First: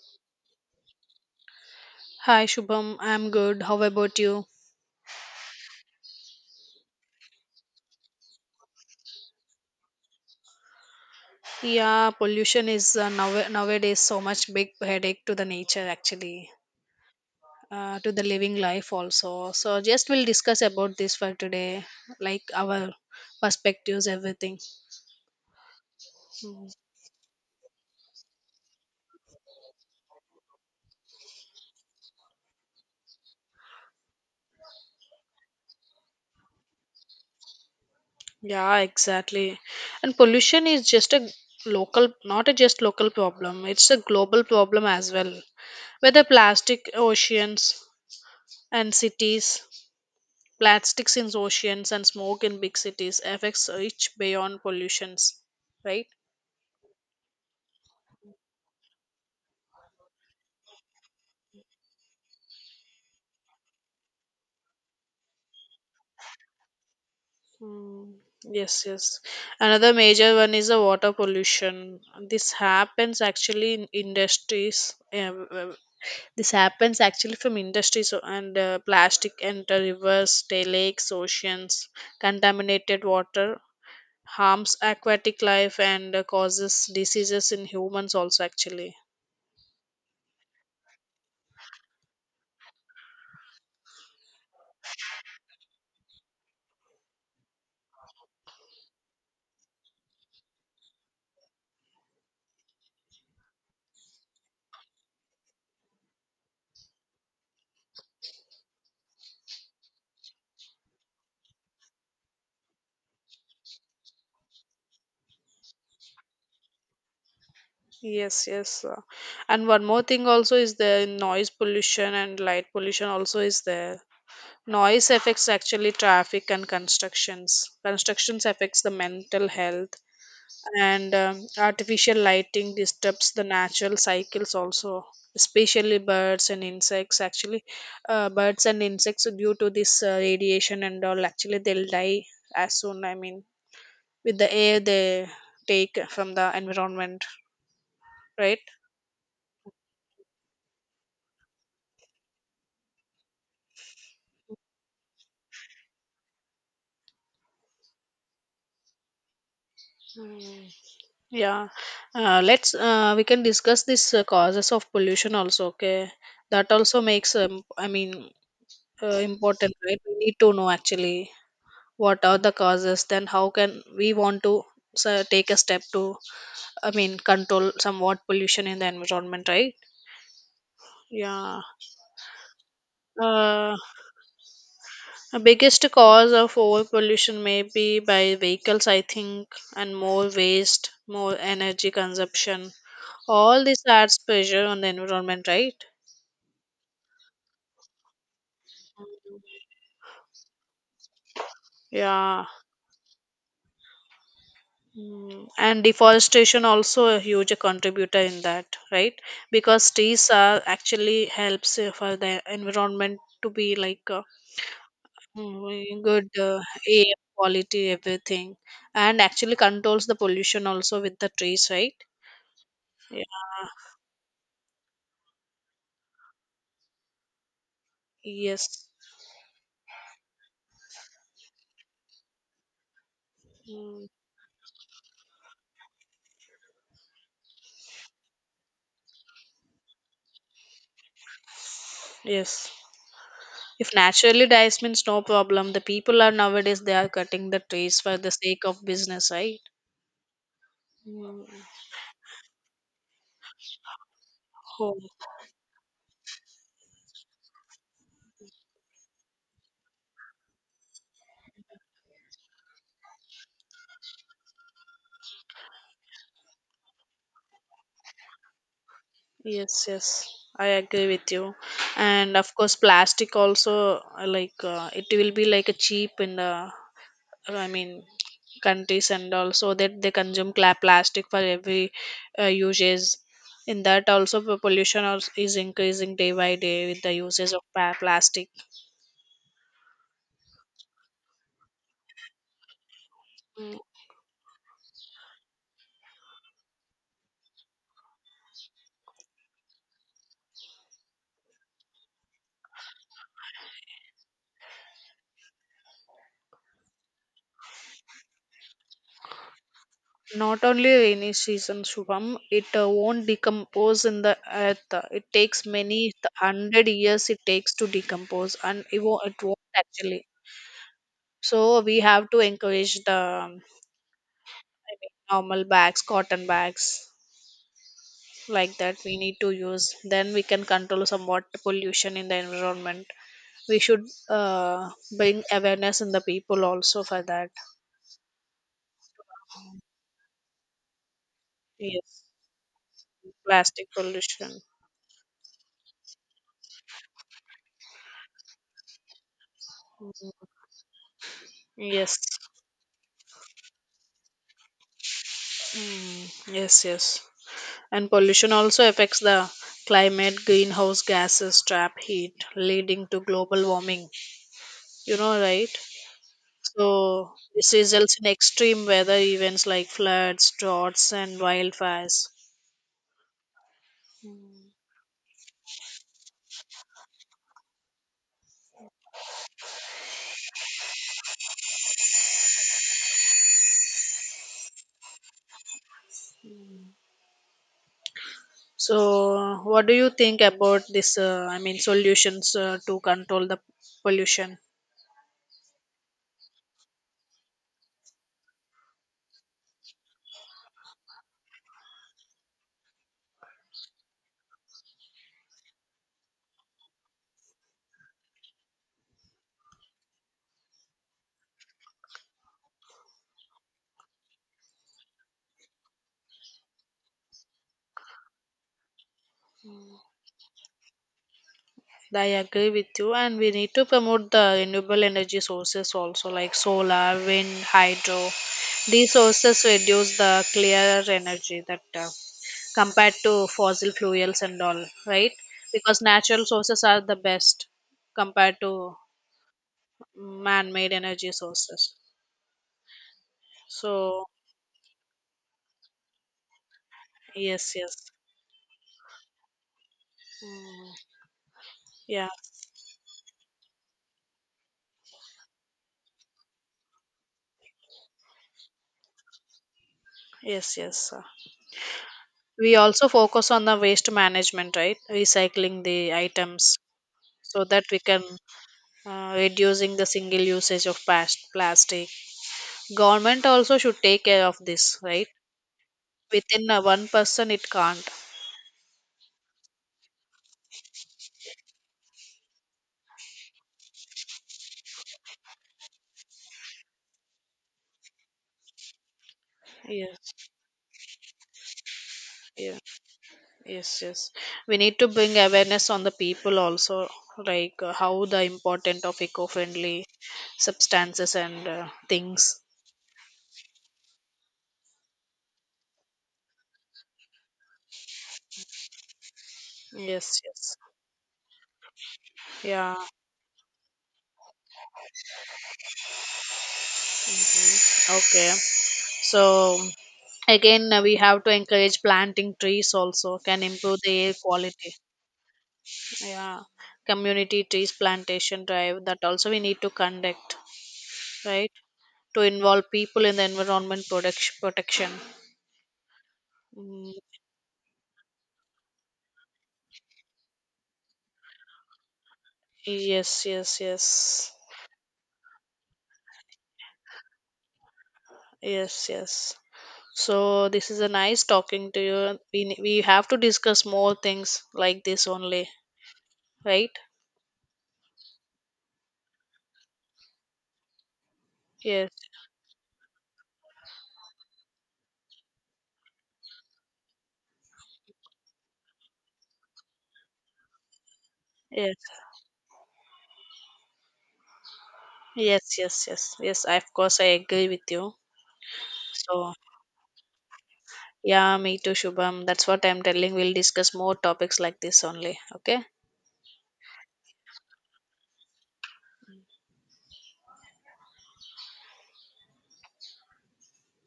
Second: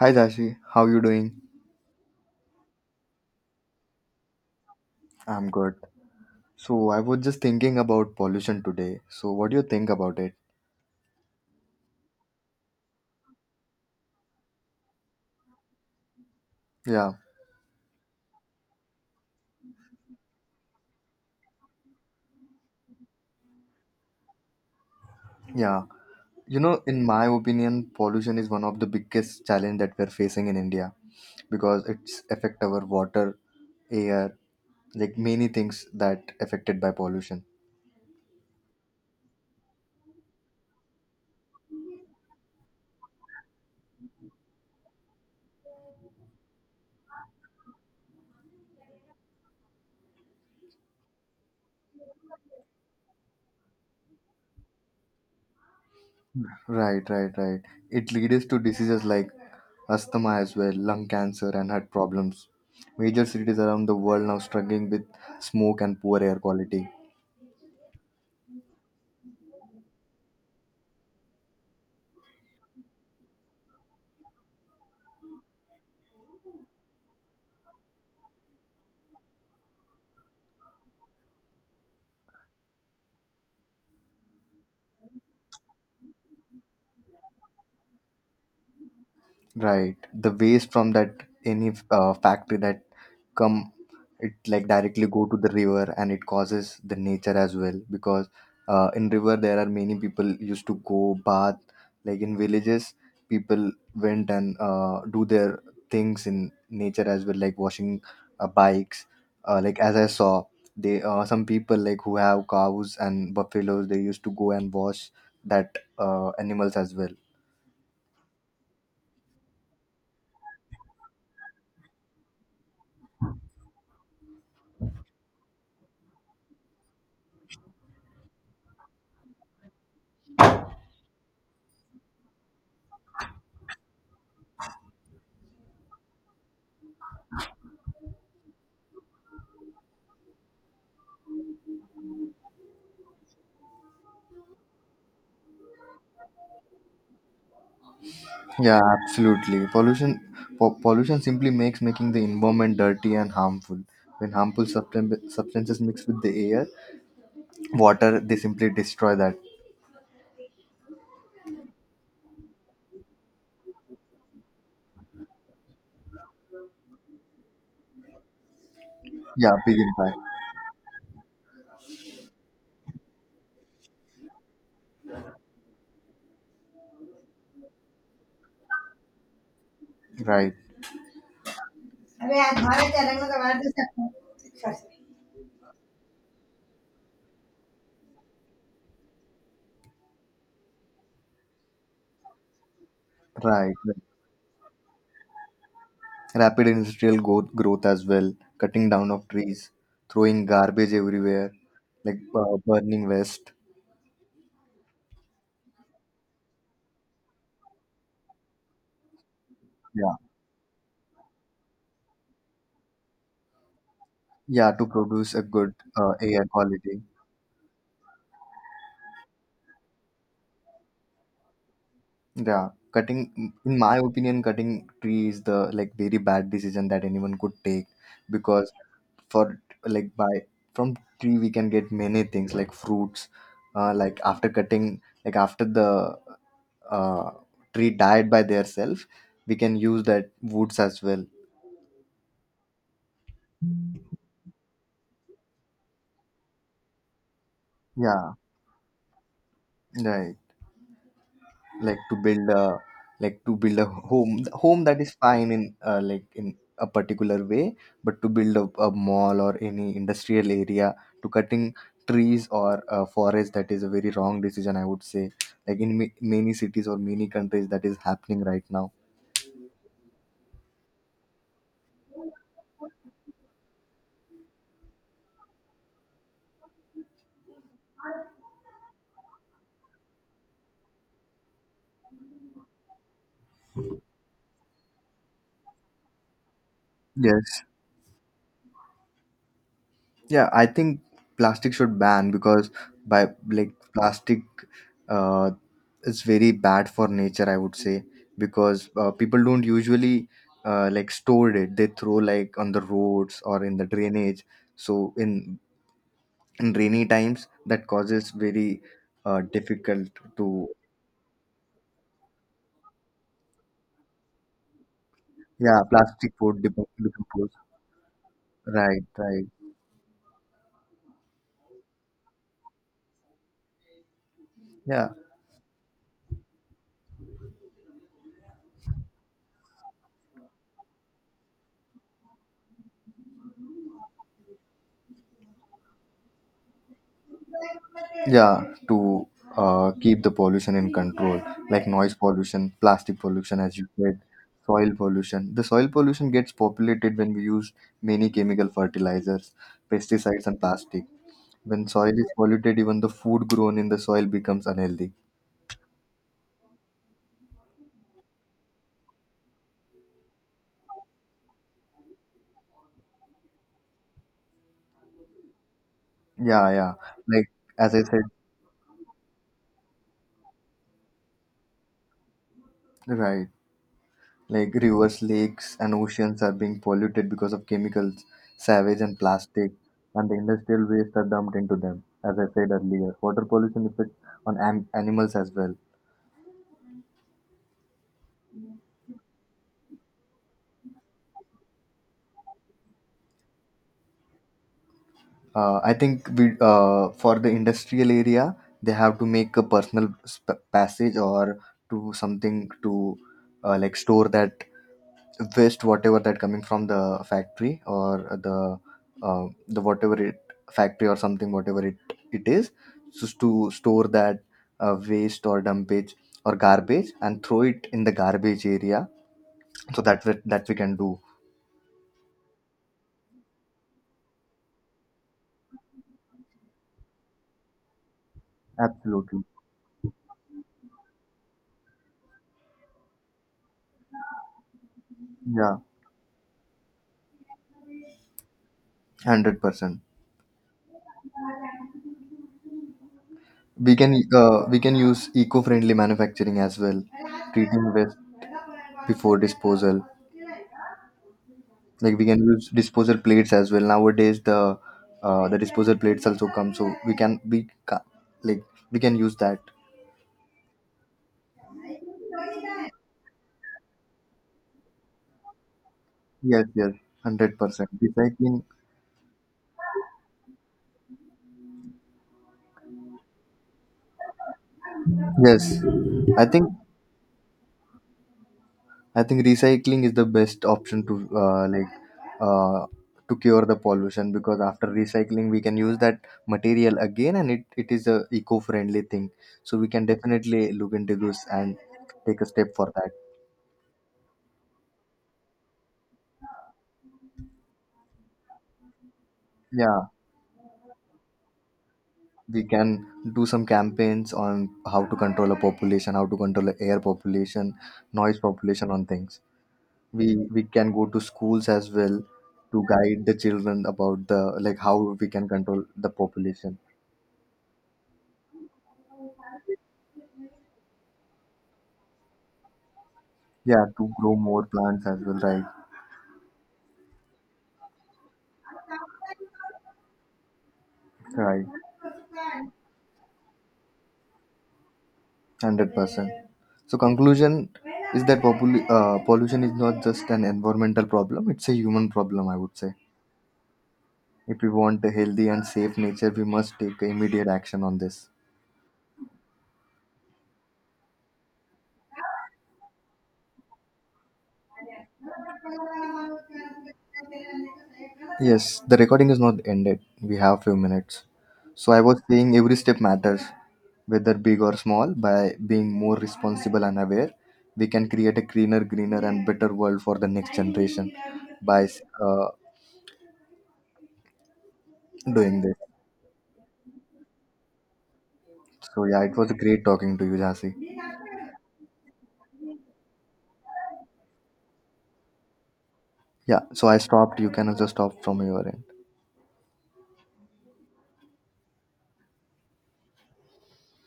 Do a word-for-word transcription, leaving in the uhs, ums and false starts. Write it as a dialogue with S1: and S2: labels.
S1: Hi Dashi, how you doing?
S2: Hi Shubham, I'm good. How about you?
S1: I'm good. So I was just thinking about pollution today. So what do you think about it?
S2: Yeah, pollution is uh, now- nowadays so much big headache to the nature actually,
S1: Yeah,
S2: uh, to the living life also. So just we'll discuss about this for today, like our perspectives, everything.
S1: yeah. You know, in my opinion, pollution is one of the biggest challenge that we're facing in India because it's affect our water, air, like many things that affected by pollution.
S2: Yeah, exactly. And pollution is just a local, not a just local problem. It's a global problem as well. Whether plastic, oceans, and cities, plastics in oceans and smoke in big cities affects each beyond pollutions, right?
S1: Right, right, right. It leads to diseases like asthma as well, lung cancer and heart problems. Major cities around the world now struggling with smoke and poor air quality.
S2: mm, yes, yes, another major one is the water pollution. This happens actually in industries. um, uh, this happens actually from industries o- and uh, plastic enter rivers, ta- lakes, oceans. Contaminated water harms aquatic life and uh, causes diseases in humans also actually.
S1: Right. The waste from that any uh, factory that come it like directly go to the river and it causes the nature as well because uh, in river there are many people used to go bath like in villages people went and uh, do their things in nature as well like washing uh, bikes, uh, like as I saw they uh, some people like who have cows and buffaloes they used to go and wash that uh, animals as well.
S2: Yes, yes. uh, And one more thing also is there, noise pollution and light pollution also is there. Noise affects actually traffic and constructions. Constructions affects the mental health, and um, artificial lighting disturbs the natural cycles also, especially birds and insects actually. Uh, birds and insects, due to this uh, radiation and all, actually they'll die as soon, I mean, with the air they take from the environment, right?
S1: Yeah, absolutely. Pollution po- pollution simply makes making the environment dirty and harmful. When harmful substan- substances mix with the air, water, they simply destroy that.
S2: Yeah, uh, let's uh, we can discuss this uh, causes of pollution also. Okay, that also makes um, I mean uh,
S1: Yeah,
S2: important,
S1: big
S2: right? We
S1: impact.
S2: need to know actually what are the causes. Then how can we want to, so, take a step to, I mean, control somewhat pollution in the environment, right?
S1: Right,
S2: Yeah. Uh, The biggest cause of over pollution may be by vehicles, I think, and more waste, more energy consumption. All
S1: right.
S2: this
S1: right.
S2: adds pressure on the environment, right?
S1: Rapid industrial growth, growth as well, cutting down of trees, throwing garbage everywhere, like
S2: Yeah.
S1: uh, burning waste.
S2: Mm, and deforestation also a huge contributor in that, right? Because
S1: Yeah,
S2: trees are actually helps uh, for the environment to be like uh,
S1: yeah, to produce a good
S2: mm,
S1: uh,
S2: good
S1: air
S2: uh,
S1: quality.
S2: air quality, everything, and actually controls the pollution also with the trees, right?
S1: Yeah,
S2: Yeah.
S1: cutting, in my opinion, cutting tree is the like very bad decision that anyone could take because
S2: Yes.
S1: for like by from tree we can get many things like fruits. Uh,
S2: Mm,
S1: like after cutting, like after the uh, tree died by theirself, we can use that woods as well.
S2: yes. If naturally dies means no problem. The people are nowadays they are cutting the trees for the
S1: Yeah,
S2: sake of business, right?
S1: right.
S2: Mm,
S1: Like to build a like to build a home home
S2: oh,
S1: that is fine in uh, like in a particular way but to build a, a mall or any industrial area to cutting trees or uh, forest that is a very wrong decision I would say like in ma- many cities or many countries that is happening right now.
S2: yes, yes. I agree with you. And of course, plastic also, uh, like uh, it will be like a cheap in the, uh, I mean, countries, and also that they consume cla- plastic for every uh, uses. In that also the pollution als- is increasing day by day with the uses
S1: Yes.
S2: of pa- plastic.
S1: Yeah, I think plastic should ban because by like plastic uh is very bad for nature, I would say, because uh, people don't usually uh, like store it. They throw like on the roads or in the drainage. So in in rainy times that causes very uh, difficult
S2: Not
S1: to
S2: only rainy season, Shubham, it uh, won't decompose in the earth. It takes
S1: yeah,
S2: many th-
S1: plastic would
S2: hundred years it
S1: decompose.
S2: takes to decompose, and it
S1: Right,
S2: won't, it
S1: right.
S2: won't actually. So we have to encourage the um, I
S1: Yeah.
S2: mean, normal bags, cotton bags like that. We need to use. Then we can control somewhat pollution in the environment. We should uh, bring awareness in the people also for that.
S1: Yeah, to uh, keep the pollution in control, like noise
S2: Yes,
S1: pollution, plastic pollution, as you
S2: plastic
S1: said,
S2: pollution.
S1: soil pollution. The soil pollution gets populated when we use many chemical fertilizers, pesticides, and plastic. When soil
S2: Yes.
S1: is polluted, even the food grown in the soil becomes unhealthy.
S2: Mm, yes, yes. And pollution also affects the climate, greenhouse gases trap heat, leading to global warming. You know, right?
S1: Yeah, yeah.
S2: So
S1: Like,
S2: this
S1: as I
S2: results
S1: said,
S2: in extreme weather events like floods, droughts, and wildfires.
S1: right. Like rivers, lakes, and oceans are being polluted because of chemicals, sewage, and plastic, and the industrial waste are dumped into them. As I said earlier, water pollution affects on am- animals as well.
S2: So, what do you think about this? Uh, I mean, solutions uh, to control the pollution.
S1: Uh, I think we, uh, for the industrial area, they have to make a personal sp- passage or to something to uh, like store that waste whatever that coming from the factory or the uh, the whatever it factory or something whatever it it is just to store that uh, waste or dumpage or garbage and throw it in the garbage area so that we, that we can do.
S2: I agree with you, and we need to promote the renewable energy sources also, like solar, wind, hydro. These
S1: Absolutely.
S2: sources reduce the clearer energy that uh, compared to fossil fuels and all, right?
S1: Yeah.
S2: Because natural sources are the best compared to
S1: one hundred percent.
S2: man-made energy sources.
S1: We can
S2: So,
S1: uh, we can use eco-friendly manufacturing as well,
S2: yes,
S1: treating
S2: yes,
S1: waste before disposal, like we
S2: yeah,
S1: can use disposal plates as well nowadays the uh, the disposal plates also come so we can we ca- like we can use that.
S2: yes, yes, sir. We also focus on the waste management, right? Recycling the
S1: Yes,
S2: items,
S1: yes.
S2: so that
S1: one hundred percent.
S2: we can
S1: Recycling.
S2: uh, reducing the single usage of past plastic. Government also should take care of this, right?
S1: Yes. i think
S2: Within uh, one person, it can't.
S1: i think recycling is the best option to uh, like uh, to cure the pollution because after recycling we can use that material again and it, it is a eco-friendly thing so we can
S2: Yes,
S1: definitely look into this and take a step
S2: yeah.
S1: for that.
S2: Yes, yes. We need to bring awareness on the people also, like uh, how the important of
S1: Yeah.
S2: eco-friendly substances and uh, things.
S1: We can do some campaigns on how to control a population, how to control a air population, noise population on things. we
S2: Yes,
S1: we
S2: yes.
S1: can go to schools as well to
S2: Yeah.
S1: guide the children about the like how we can control the population.
S2: Okay. So again, uh, we have to encourage planting trees also can
S1: Yeah,
S2: improve
S1: to
S2: the
S1: grow
S2: air
S1: more
S2: quality.
S1: plants as well, right?
S2: Yeah. Community trees plantation drive that also we need to conduct,
S1: Right
S2: right? To
S1: one hundred percent.
S2: involve people in the environment product protection.
S1: So
S2: Mm,
S1: conclusion is that popul- uh, pollution is not just an environmental problem, it's a human problem I would say.
S2: yes, yes, yes.
S1: If we want a healthy and safe nature we must take immediate action on this.
S2: Yes, yes. So this is a nice talking to you. We ne- we have to discuss more things like this only, right?
S1: Yes, the recording is not ended. We have few minutes. So I
S2: Yes,
S1: was saying every step matters, whether big or small. By being more responsible and aware, we can create a cleaner, greener, and better world for the next generation by
S2: yes,
S1: uh, doing this.
S2: yes, yes, yes, yes. I, of course, I agree with you.
S1: So yeah, it was
S2: So
S1: great talking to you, Jasi.
S2: yeah, me too, Shubham. That's what I'm telling. We'll discuss more topics like this only. Okay.
S1: Yeah. So I stopped. You can also stop from your end.